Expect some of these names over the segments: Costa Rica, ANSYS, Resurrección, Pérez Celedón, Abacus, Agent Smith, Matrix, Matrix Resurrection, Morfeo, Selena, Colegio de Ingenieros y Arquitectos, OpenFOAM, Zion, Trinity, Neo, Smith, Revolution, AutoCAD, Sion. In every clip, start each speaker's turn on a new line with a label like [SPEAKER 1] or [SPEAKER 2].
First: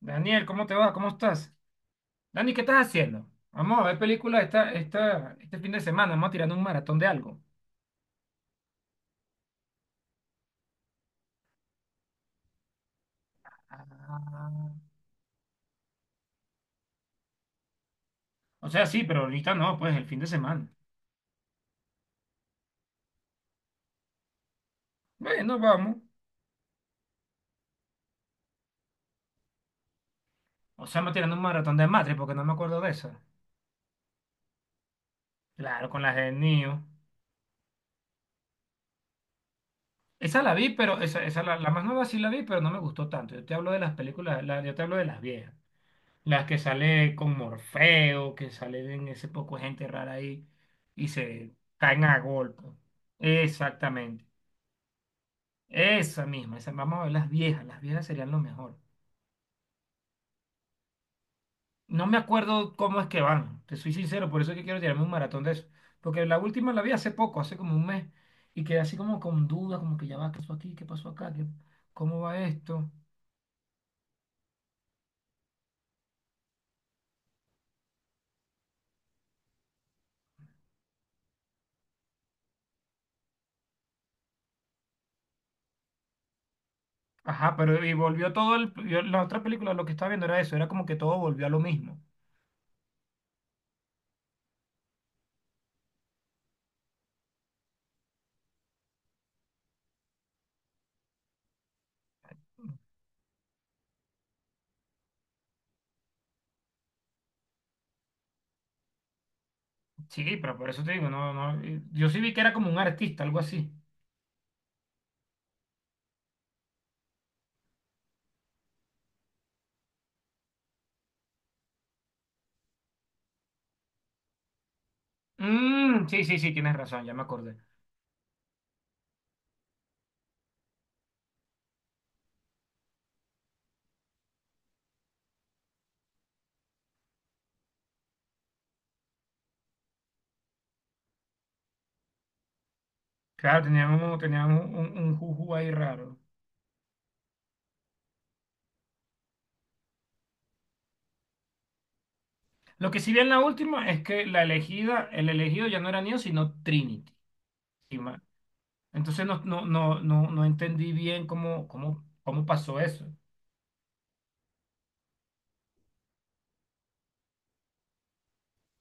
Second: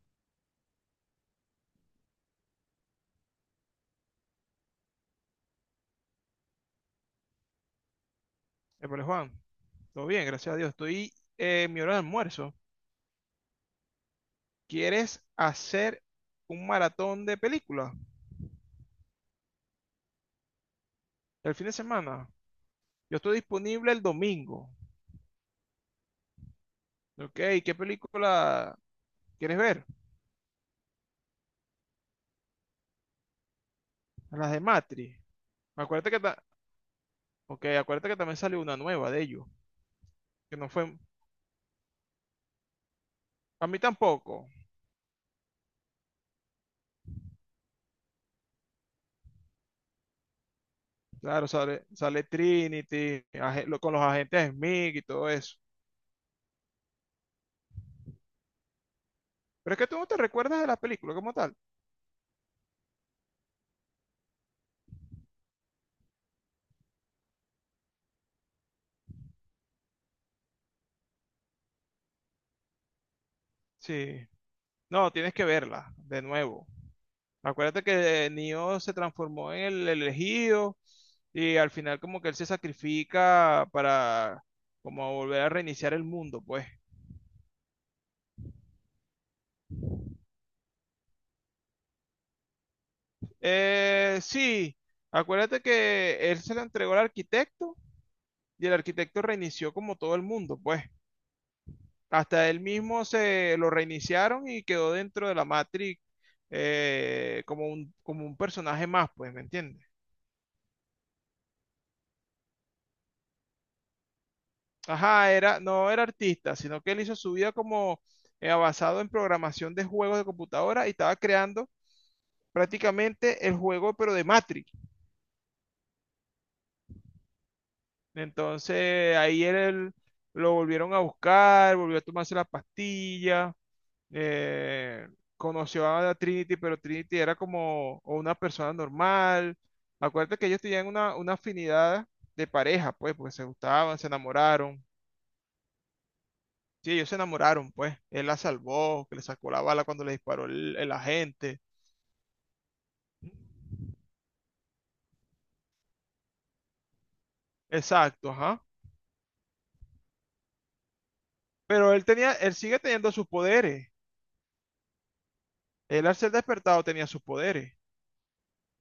[SPEAKER 1] Daniel, ¿cómo te va? ¿Cómo estás? Dani, ¿qué estás haciendo? Vamos a ver películas este fin de semana. Vamos a tirar un maratón de algo.
[SPEAKER 2] Épale, Juan, todo bien, gracias a Dios. Estoy en mi hora de almuerzo.
[SPEAKER 1] Ah.
[SPEAKER 2] ¿Quieres hacer un maratón de películas
[SPEAKER 1] O sea, sí, pero ahorita no, pues el fin de semana.
[SPEAKER 2] el fin de semana? Yo estoy disponible el domingo.
[SPEAKER 1] Bueno, vamos.
[SPEAKER 2] Ok, ¿qué película quieres ver?
[SPEAKER 1] O sea, me tirando un maratón de Matrix porque no me acuerdo de esa.
[SPEAKER 2] Las de Matrix.
[SPEAKER 1] Claro, con
[SPEAKER 2] Acuérdate
[SPEAKER 1] las
[SPEAKER 2] que,
[SPEAKER 1] de
[SPEAKER 2] ta-
[SPEAKER 1] Neo.
[SPEAKER 2] ok, acuérdate que también salió una nueva de ellos,
[SPEAKER 1] Esa la
[SPEAKER 2] que no
[SPEAKER 1] vi,
[SPEAKER 2] fue.
[SPEAKER 1] pero la más nueva sí la vi, pero no me gustó tanto. Yo te
[SPEAKER 2] A
[SPEAKER 1] hablo de
[SPEAKER 2] mí
[SPEAKER 1] las películas,
[SPEAKER 2] tampoco.
[SPEAKER 1] yo te hablo de las viejas. Las que sale con Morfeo, que sale en ese poco de gente rara ahí y
[SPEAKER 2] Claro,
[SPEAKER 1] se
[SPEAKER 2] sale,
[SPEAKER 1] caen a
[SPEAKER 2] sale
[SPEAKER 1] golpe.
[SPEAKER 2] Trinity, con los
[SPEAKER 1] Exactamente.
[SPEAKER 2] agentes Smith y todo eso.
[SPEAKER 1] Esa misma, esa, vamos a ver las viejas serían lo mejor.
[SPEAKER 2] Pero es que tú no te recuerdas de la película como tal.
[SPEAKER 1] No me acuerdo cómo es que van, te soy sincero, por eso es que quiero tirarme un maratón de eso. Porque la última la vi hace poco, hace como un mes, y quedé así como con dudas, como que ya va, ¿qué pasó aquí? ¿Qué pasó acá? ¿Cómo va esto?
[SPEAKER 2] Sí. No, tienes que verla de nuevo. Acuérdate que Neo se transformó en el elegido y al final como que él se sacrifica para como volver a reiniciar el mundo, pues.
[SPEAKER 1] Ajá, pero y volvió todo el, la otra película, lo que estaba viendo era eso, era como que todo volvió a lo mismo.
[SPEAKER 2] Sí, acuérdate que él se la entregó al arquitecto y el arquitecto reinició como todo el mundo, pues. Hasta él mismo se lo reiniciaron y quedó dentro de la Matrix, como un personaje más, pues, ¿me entiendes?
[SPEAKER 1] Sí, pero por eso te digo, no, no, yo sí vi que era como un artista, algo así.
[SPEAKER 2] Ajá, era, no era artista, sino que él hizo su vida como basado en programación de juegos de computadora y estaba creando prácticamente el juego, pero de Matrix.
[SPEAKER 1] Mm, sí, sí, sí, tienes razón, ya me acordé.
[SPEAKER 2] Entonces ahí él, lo volvieron a buscar, volvió a tomarse la pastilla, eh, conoció a la Trinity, pero Trinity era como una persona normal. Acuérdate que ellos tenían una afinidad de pareja, pues, porque se
[SPEAKER 1] Claro, tenían
[SPEAKER 2] gustaban, se
[SPEAKER 1] un, tenían un,
[SPEAKER 2] enamoraron.
[SPEAKER 1] un, un juju ahí raro.
[SPEAKER 2] Sí, ellos se enamoraron, pues. Él la salvó, que le sacó la bala cuando le disparó el agente.
[SPEAKER 1] Lo que sí vi en la última es que la elegida, el elegido ya no era Neo, sino Trinity. y ma-
[SPEAKER 2] Exacto, ajá.
[SPEAKER 1] Entonces no, entendí bien cómo,
[SPEAKER 2] Pero él tenía,
[SPEAKER 1] cómo
[SPEAKER 2] él sigue
[SPEAKER 1] pasó eso.
[SPEAKER 2] teniendo sus poderes. Él al ser despertado tenía sus poderes.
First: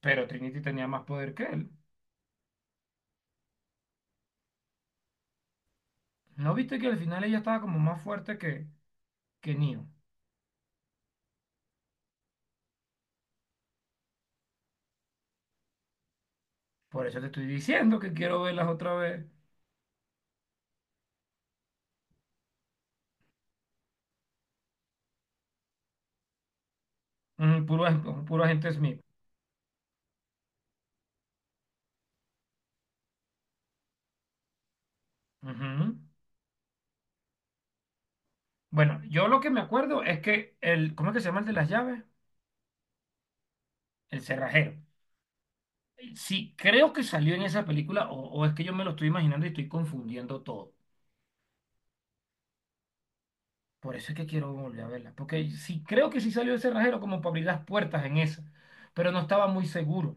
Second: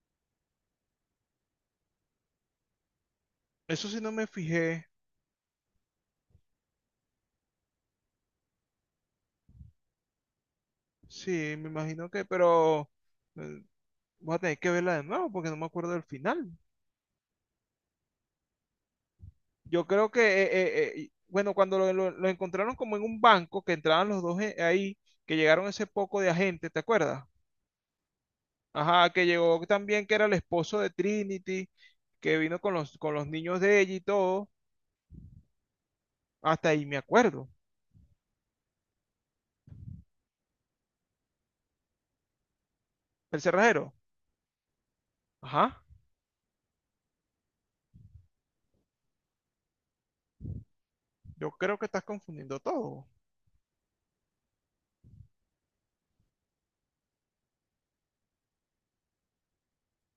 [SPEAKER 1] Pero Trinity tenía más poder que él.
[SPEAKER 2] Eso sí no me fijé.
[SPEAKER 1] ¿No viste que al final ella estaba como más fuerte que Neo?
[SPEAKER 2] Sí, me imagino que, pero eh, voy a tener que verla de nuevo porque no me acuerdo del final.
[SPEAKER 1] Por eso te estoy diciendo que quiero verlas otra vez.
[SPEAKER 2] Yo creo que, bueno, cuando lo encontraron como en un banco, que entraban los dos ahí, que llegaron ese poco de agentes, ¿te acuerdas?
[SPEAKER 1] Mm, puro agente Smith.
[SPEAKER 2] Ajá, que llegó también, que era el esposo de Trinity, que vino con los niños de ella y todo.
[SPEAKER 1] Ujú.
[SPEAKER 2] Hasta ahí me acuerdo.
[SPEAKER 1] Bueno, yo lo que me acuerdo es que el, ¿cómo es que se llama el de las llaves?
[SPEAKER 2] El cerrajero.
[SPEAKER 1] El cerrajero.
[SPEAKER 2] Ajá,
[SPEAKER 1] Sí, creo que salió en esa película, o es que yo me lo estoy imaginando y estoy confundiendo todo.
[SPEAKER 2] yo creo que estás confundiendo todo.
[SPEAKER 1] Por eso es que quiero volver a verla. Porque sí, creo que sí salió ese cerrajero como para abrir las puertas en esa, pero no estaba muy seguro.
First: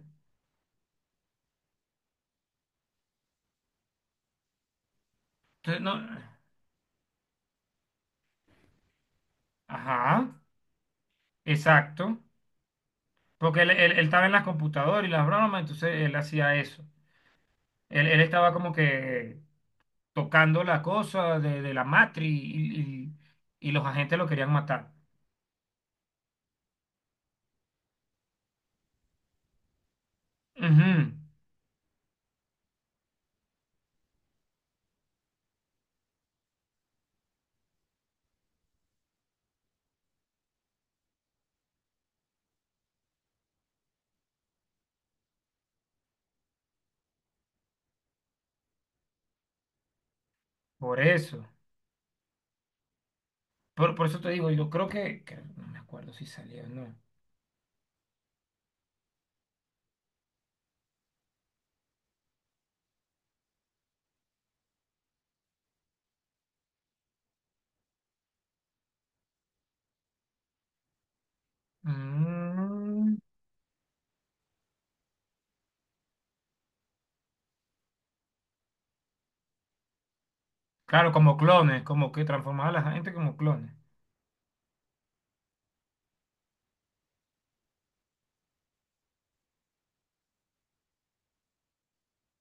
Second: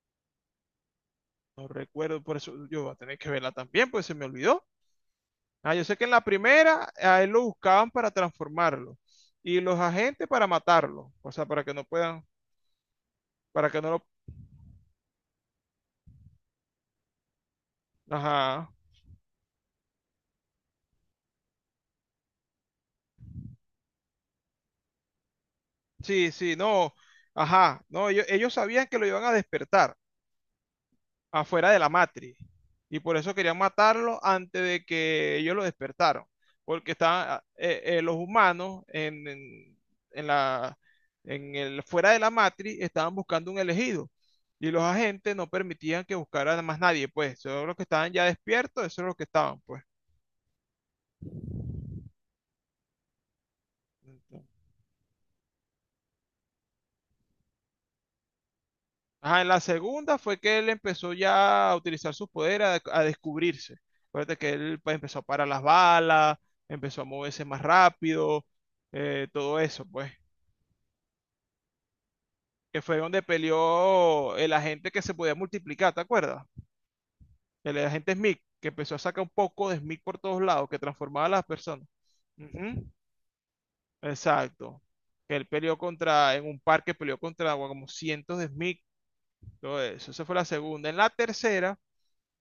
[SPEAKER 2] No recuerdo, por eso yo voy a tener que verla también, pues se me olvidó. Ah,
[SPEAKER 1] Entonces,
[SPEAKER 2] yo sé
[SPEAKER 1] no.
[SPEAKER 2] que en la primera a él lo buscaban para transformarlo y los agentes
[SPEAKER 1] Ajá,
[SPEAKER 2] para matarlo, o sea, para que no
[SPEAKER 1] exacto.
[SPEAKER 2] puedan,
[SPEAKER 1] Porque
[SPEAKER 2] para
[SPEAKER 1] él,
[SPEAKER 2] que
[SPEAKER 1] él-
[SPEAKER 2] no
[SPEAKER 1] él
[SPEAKER 2] lo.
[SPEAKER 1] estaba en las computadoras y las bromas, entonces él hacía eso. Él estaba
[SPEAKER 2] Ajá,
[SPEAKER 1] como que tocando la cosa de la matriz y los agentes lo querían matar.
[SPEAKER 2] sí, sí, no, ajá, no, ellos sabían que lo iban a despertar,
[SPEAKER 1] Ujú.
[SPEAKER 2] afuera de la matriz. Y por eso querían matarlo antes de que ellos lo despertaron. Porque estaban los humanos en la, en el, fuera de la matriz estaban buscando un elegido. Y los agentes no permitían que buscaran a más nadie, pues. Eso es lo que estaban ya despiertos, eso es lo que estaban, pues.
[SPEAKER 1] Por eso. Por eso te digo, yo creo que no me acuerdo si salía o no.
[SPEAKER 2] Ajá, en la segunda fue que él empezó ya a utilizar sus poderes, a descubrirse. Acuérdate que él pues, empezó a parar las balas, empezó a moverse más rápido, todo eso, pues. Que fue
[SPEAKER 1] Mm,
[SPEAKER 2] donde peleó el agente que se podía multiplicar, ¿te acuerdas? El agente Smith, que empezó a sacar un poco de Smith por todos lados, que
[SPEAKER 1] claro,
[SPEAKER 2] transformaba a
[SPEAKER 1] como
[SPEAKER 2] las
[SPEAKER 1] clones,
[SPEAKER 2] personas.
[SPEAKER 1] como que transformaba a
[SPEAKER 2] Ujú,
[SPEAKER 1] la gente como clones.
[SPEAKER 2] exacto. Que él peleó contra, en un parque peleó contra bueno, como cientos de Smith, todo eso. Esa fue la segunda. En la tercera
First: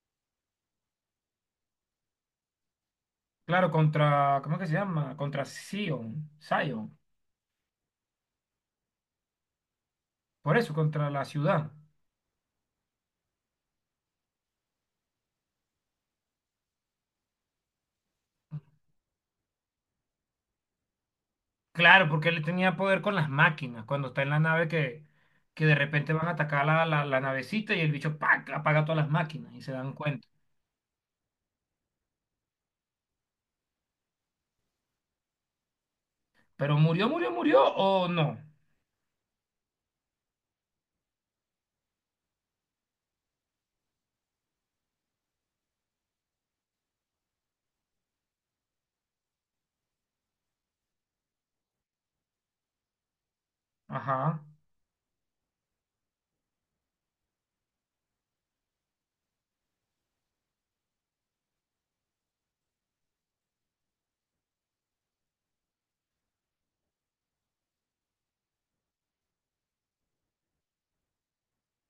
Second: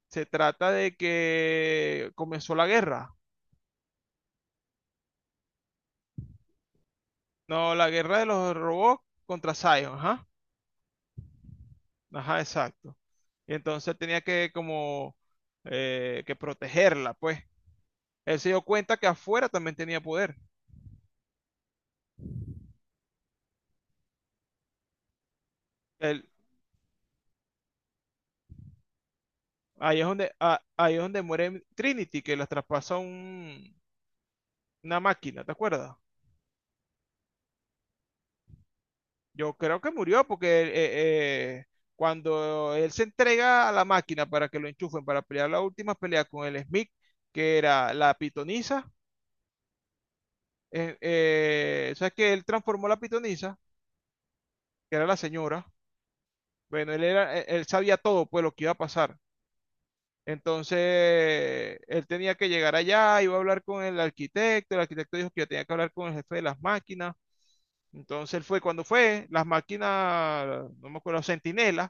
[SPEAKER 2] se trata de que comenzó la guerra.
[SPEAKER 1] Claro, contra, ¿cómo es que se llama? Contra Sion, Sion.
[SPEAKER 2] No, la guerra de los robots contra Zion, ajá.
[SPEAKER 1] Por eso, contra la ciudad.
[SPEAKER 2] Ajá, exacto. Y entonces él tenía que como que protegerla, pues. Él se dio cuenta que afuera también tenía poder.
[SPEAKER 1] Claro, porque él tenía poder con las máquinas, cuando está en la nave que de repente van
[SPEAKER 2] Él-
[SPEAKER 1] a atacar la navecita y el bicho ¡pac! Apaga todas las máquinas y se dan
[SPEAKER 2] ahí es
[SPEAKER 1] cuenta.
[SPEAKER 2] donde, ah, ahí es donde muere Trinity, que la traspasa una máquina, ¿te acuerdas?
[SPEAKER 1] Pero murió, murió, murió o no.
[SPEAKER 2] Yo creo que murió porque cuando él se entrega a la máquina para que lo enchufen para pelear la última pelea con el Smith, que era la pitonisa, ¿sabes que él transformó la pitonisa,
[SPEAKER 1] Ajá.
[SPEAKER 2] que era la señora? Bueno, él era, él él sabía todo, pues lo que iba a pasar. Entonces, él tenía que llegar allá, iba a hablar con el arquitecto dijo que yo tenía que hablar con el jefe de las máquinas. Entonces él fue, cuando fue, las máquinas, no me acuerdo, centinelas,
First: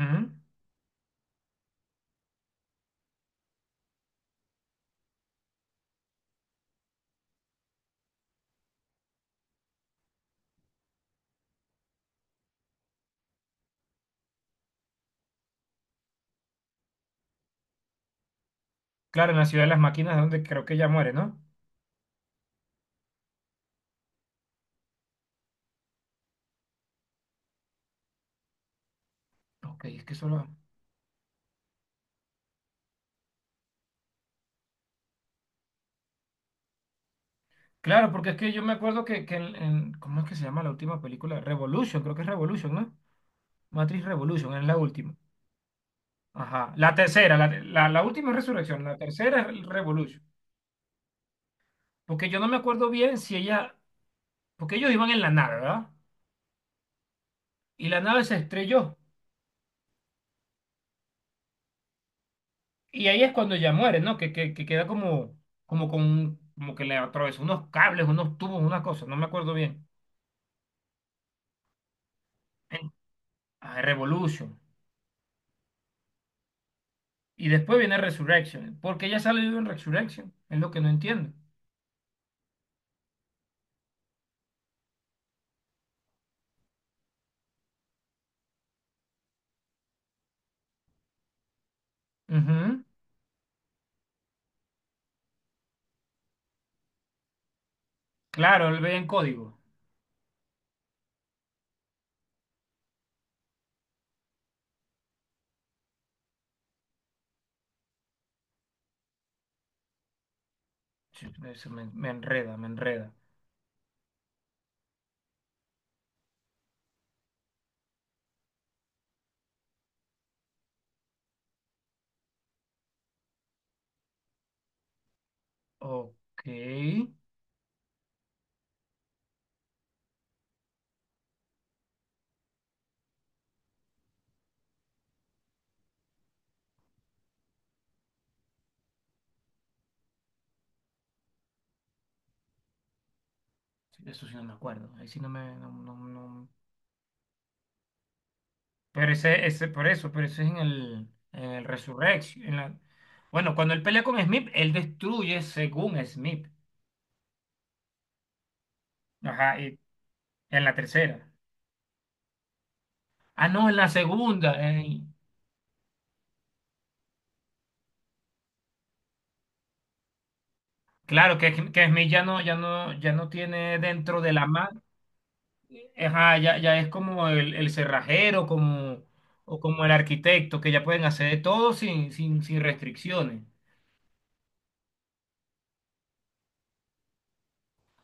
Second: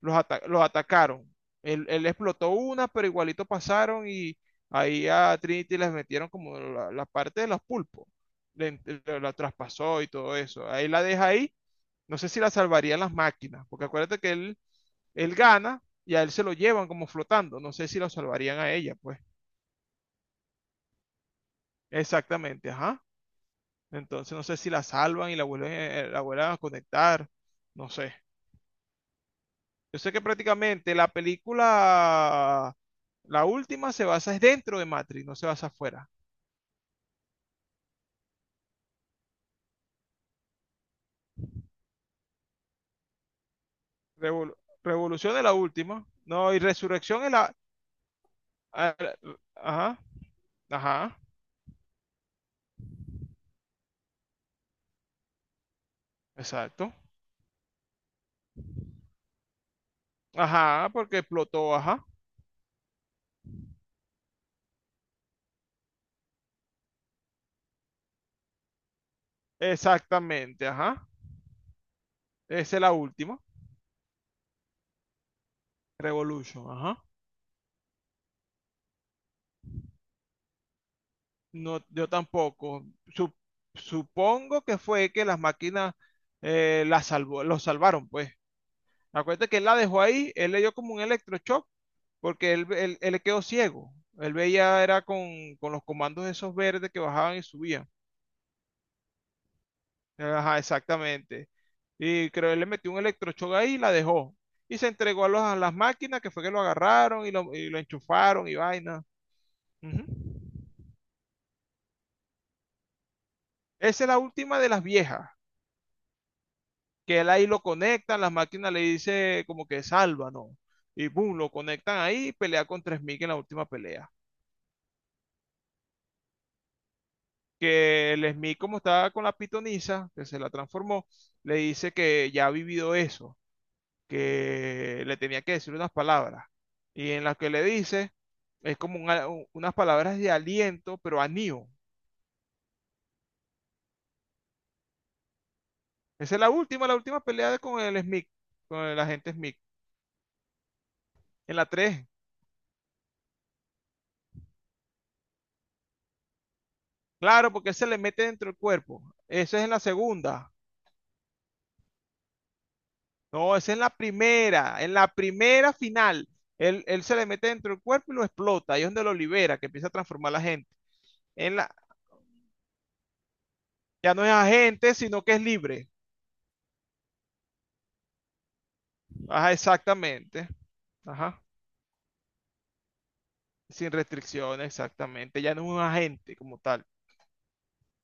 [SPEAKER 2] los, ata- los atacaron. Él explotó una, pero igualito pasaron y ahí a Trinity les metieron como la parte de los pulpos. La traspasó y todo eso. Ahí la deja ahí. No sé si la salvarían las máquinas, porque acuérdate que él gana y a él se lo llevan como flotando. No sé si la salvarían a ella, pues.
[SPEAKER 1] Claro, en la ciudad de las máquinas es donde creo que ella muere, ¿no?
[SPEAKER 2] Exactamente, ajá. Entonces no sé si la salvan y la vuelven a conectar. No sé.
[SPEAKER 1] Ok,
[SPEAKER 2] Yo
[SPEAKER 1] es
[SPEAKER 2] sé
[SPEAKER 1] que
[SPEAKER 2] que
[SPEAKER 1] solo...
[SPEAKER 2] prácticamente la película, la última, se basa es dentro de Matrix, no se basa afuera.
[SPEAKER 1] Claro, porque es que yo me acuerdo que en, ¿cómo es que se llama la última película? Revolution, creo que es Revolution, ¿no? Matrix Revolution,
[SPEAKER 2] Revol-
[SPEAKER 1] es la última.
[SPEAKER 2] Revolución es la última. No, y
[SPEAKER 1] Ajá, la
[SPEAKER 2] Resurrección es
[SPEAKER 1] tercera,
[SPEAKER 2] la.
[SPEAKER 1] la última es Resurrección,
[SPEAKER 2] a-
[SPEAKER 1] la tercera es el
[SPEAKER 2] Ajá,
[SPEAKER 1] Revolution.
[SPEAKER 2] ajá,
[SPEAKER 1] Porque yo no me acuerdo bien si ella, porque ellos iban en la nave, ¿verdad?
[SPEAKER 2] exacto.
[SPEAKER 1] Y la nave se estrelló.
[SPEAKER 2] Ajá, porque explotó, ajá.
[SPEAKER 1] Y ahí es cuando ella muere, ¿no? Que queda como, como con, como que le atravesó unos cables, unos tubos, una cosa, no me acuerdo bien.
[SPEAKER 2] Exactamente, ajá. Esa es
[SPEAKER 1] En-
[SPEAKER 2] la última.
[SPEAKER 1] Revolution.
[SPEAKER 2] Revolution, ajá.
[SPEAKER 1] Y después viene Resurrection. ¿Porque ella sale viva en Resurrection? Es lo que no entiendo.
[SPEAKER 2] No, yo tampoco. Supongo que fue que las máquinas, las salvó, los salvaron, pues. Acuérdate que él la dejó ahí, él le dio como un electroshock, porque él,
[SPEAKER 1] Ujú.
[SPEAKER 2] él, él le quedó ciego. Él veía, era con, los comandos esos verdes que bajaban y subían.
[SPEAKER 1] Claro, él ve en código.
[SPEAKER 2] Ajá, exactamente. Y creo él le metió un electroshock ahí y la dejó. Y se entregó a las máquinas que fue que lo agarraron y lo enchufaron y vaina. Ujú.
[SPEAKER 1] Sí, eso me enreda, me enreda.
[SPEAKER 2] Esa es la última de las viejas, que él ahí lo conectan, las máquinas le dice como que salva, ¿no? Y boom, lo conectan ahí y pelea con 3000 en la última pelea.
[SPEAKER 1] Ok. Sí,
[SPEAKER 2] Que el Smith, como estaba con la pitonisa, que se la transformó, le dice que ya ha vivido eso, que le tenía que decir unas palabras. Y en las que le dice, es como unas palabras de aliento, pero a Neo.
[SPEAKER 1] eso sí no me acuerdo. Ahí sí no me...
[SPEAKER 2] Esa es la última pelea con el Smith, con el
[SPEAKER 1] Pero
[SPEAKER 2] agente
[SPEAKER 1] ese,
[SPEAKER 2] Smith,
[SPEAKER 1] ese, por eso, pero ese es en
[SPEAKER 2] en
[SPEAKER 1] el
[SPEAKER 2] la tres.
[SPEAKER 1] Resurrection. Bueno, cuando él pelea con Smith, él destruye según Smith.
[SPEAKER 2] Claro, porque él se le mete dentro del cuerpo.
[SPEAKER 1] Ajá,
[SPEAKER 2] Esa es en
[SPEAKER 1] y
[SPEAKER 2] la segunda.
[SPEAKER 1] en la tercera. Ah,
[SPEAKER 2] No,
[SPEAKER 1] no,
[SPEAKER 2] esa
[SPEAKER 1] en
[SPEAKER 2] es
[SPEAKER 1] la segunda.
[SPEAKER 2] en la primera final. Él se le mete dentro del cuerpo y lo explota. Ahí es donde lo libera, que empieza a transformar a la gente.
[SPEAKER 1] Claro, que,
[SPEAKER 2] En la,
[SPEAKER 1] que Smith ya no tiene
[SPEAKER 2] ya
[SPEAKER 1] dentro
[SPEAKER 2] no
[SPEAKER 1] de
[SPEAKER 2] es
[SPEAKER 1] la mano.
[SPEAKER 2] agente, sino que es libre.
[SPEAKER 1] Ajá, ya es como el cerrajero, como,
[SPEAKER 2] Ajá,
[SPEAKER 1] o como el
[SPEAKER 2] exactamente.
[SPEAKER 1] arquitecto, que ya pueden hacer de
[SPEAKER 2] Ajá.
[SPEAKER 1] todo sin restricciones.
[SPEAKER 2] Sin restricciones, exactamente. Ya no es un agente como tal.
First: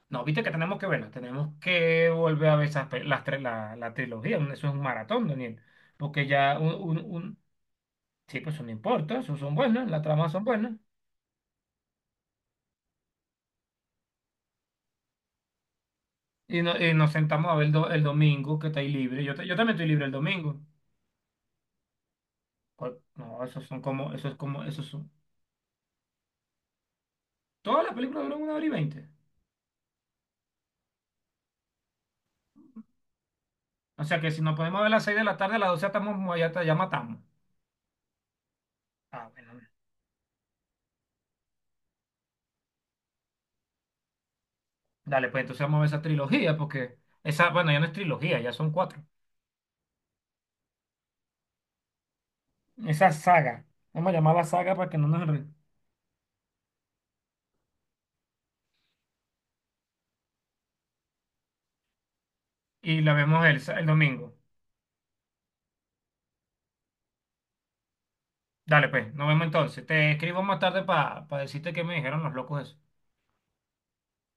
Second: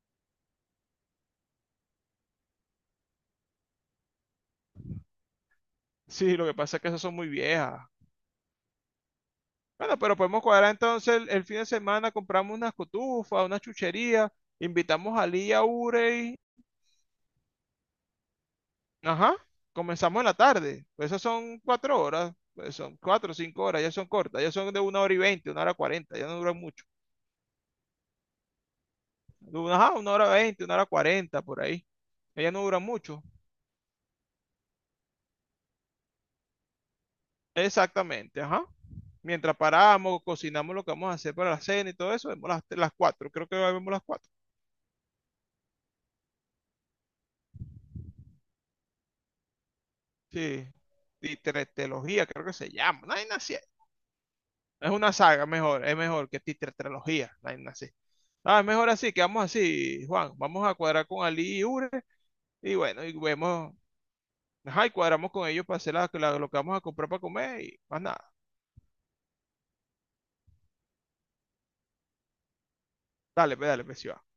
[SPEAKER 1] No, viste que tenemos que verla, tenemos que volver a ver esas, las, la, la trilogía, eso es un maratón, Daniel, porque
[SPEAKER 2] Sí, lo que
[SPEAKER 1] ya
[SPEAKER 2] pasa es que esas son muy viejas.
[SPEAKER 1] sí, pues eso no importa, eso son buenas,
[SPEAKER 2] Bueno,
[SPEAKER 1] las
[SPEAKER 2] pero
[SPEAKER 1] tramas
[SPEAKER 2] podemos
[SPEAKER 1] son
[SPEAKER 2] cuadrar
[SPEAKER 1] buenas,
[SPEAKER 2] entonces el fin de semana, compramos unas cotufas, una chuchería, invitamos a Lía, Urey.
[SPEAKER 1] y, no- y nos sentamos a ver el, el domingo, que está ahí libre, yo,
[SPEAKER 2] Ajá.
[SPEAKER 1] ta- yo también estoy libre el
[SPEAKER 2] Comenzamos en la
[SPEAKER 1] domingo.
[SPEAKER 2] tarde. Pues esas son 4 horas, pues son cuatro o
[SPEAKER 1] No,
[SPEAKER 2] cinco
[SPEAKER 1] esos son
[SPEAKER 2] horas, ya son
[SPEAKER 1] como, esos es
[SPEAKER 2] cortas, ya
[SPEAKER 1] como,
[SPEAKER 2] son de
[SPEAKER 1] esos
[SPEAKER 2] una
[SPEAKER 1] son,
[SPEAKER 2] hora y veinte, 1 hora 40, ya no duran mucho.
[SPEAKER 1] todas las películas duran una hora y 20.
[SPEAKER 2] Ajá, 1 hora 20, 1 hora 40, por ahí. Ellas no duran mucho.
[SPEAKER 1] O sea que si nos podemos ver a las 6 de la tarde, a las 12 ya, estamos, ya matamos.
[SPEAKER 2] Exactamente, ajá.
[SPEAKER 1] Ah,
[SPEAKER 2] Mientras
[SPEAKER 1] bueno.
[SPEAKER 2] paramos, cocinamos lo que vamos a hacer para la cena y todo eso, vemos las cuatro, creo que vemos las cuatro.
[SPEAKER 1] Dale, pues entonces vamos a ver esa trilogía, porque esa, bueno, ya no es trilogía, ya son cuatro.
[SPEAKER 2] Sí. Y creo que se llama.
[SPEAKER 1] Esa
[SPEAKER 2] No hay nada así.
[SPEAKER 1] saga. Vamos a llamarla saga para
[SPEAKER 2] Es
[SPEAKER 1] que no
[SPEAKER 2] una
[SPEAKER 1] nos...
[SPEAKER 2] saga mejor, es mejor que titretralogía, no hay nada así. Ah, es mejor así, quedamos así, Juan. Vamos a cuadrar con Ali y Ure. Y
[SPEAKER 1] Y
[SPEAKER 2] bueno,
[SPEAKER 1] la
[SPEAKER 2] y
[SPEAKER 1] vemos el,
[SPEAKER 2] vemos,
[SPEAKER 1] el domingo.
[SPEAKER 2] ajá, y cuadramos con ellos para hacer lo que vamos a comprar para comer y más nada.
[SPEAKER 1] Dale, pues, nos vemos entonces. Te escribo más tarde para decirte qué me dijeron los locos eso.
[SPEAKER 2] Dale, pues, sí va.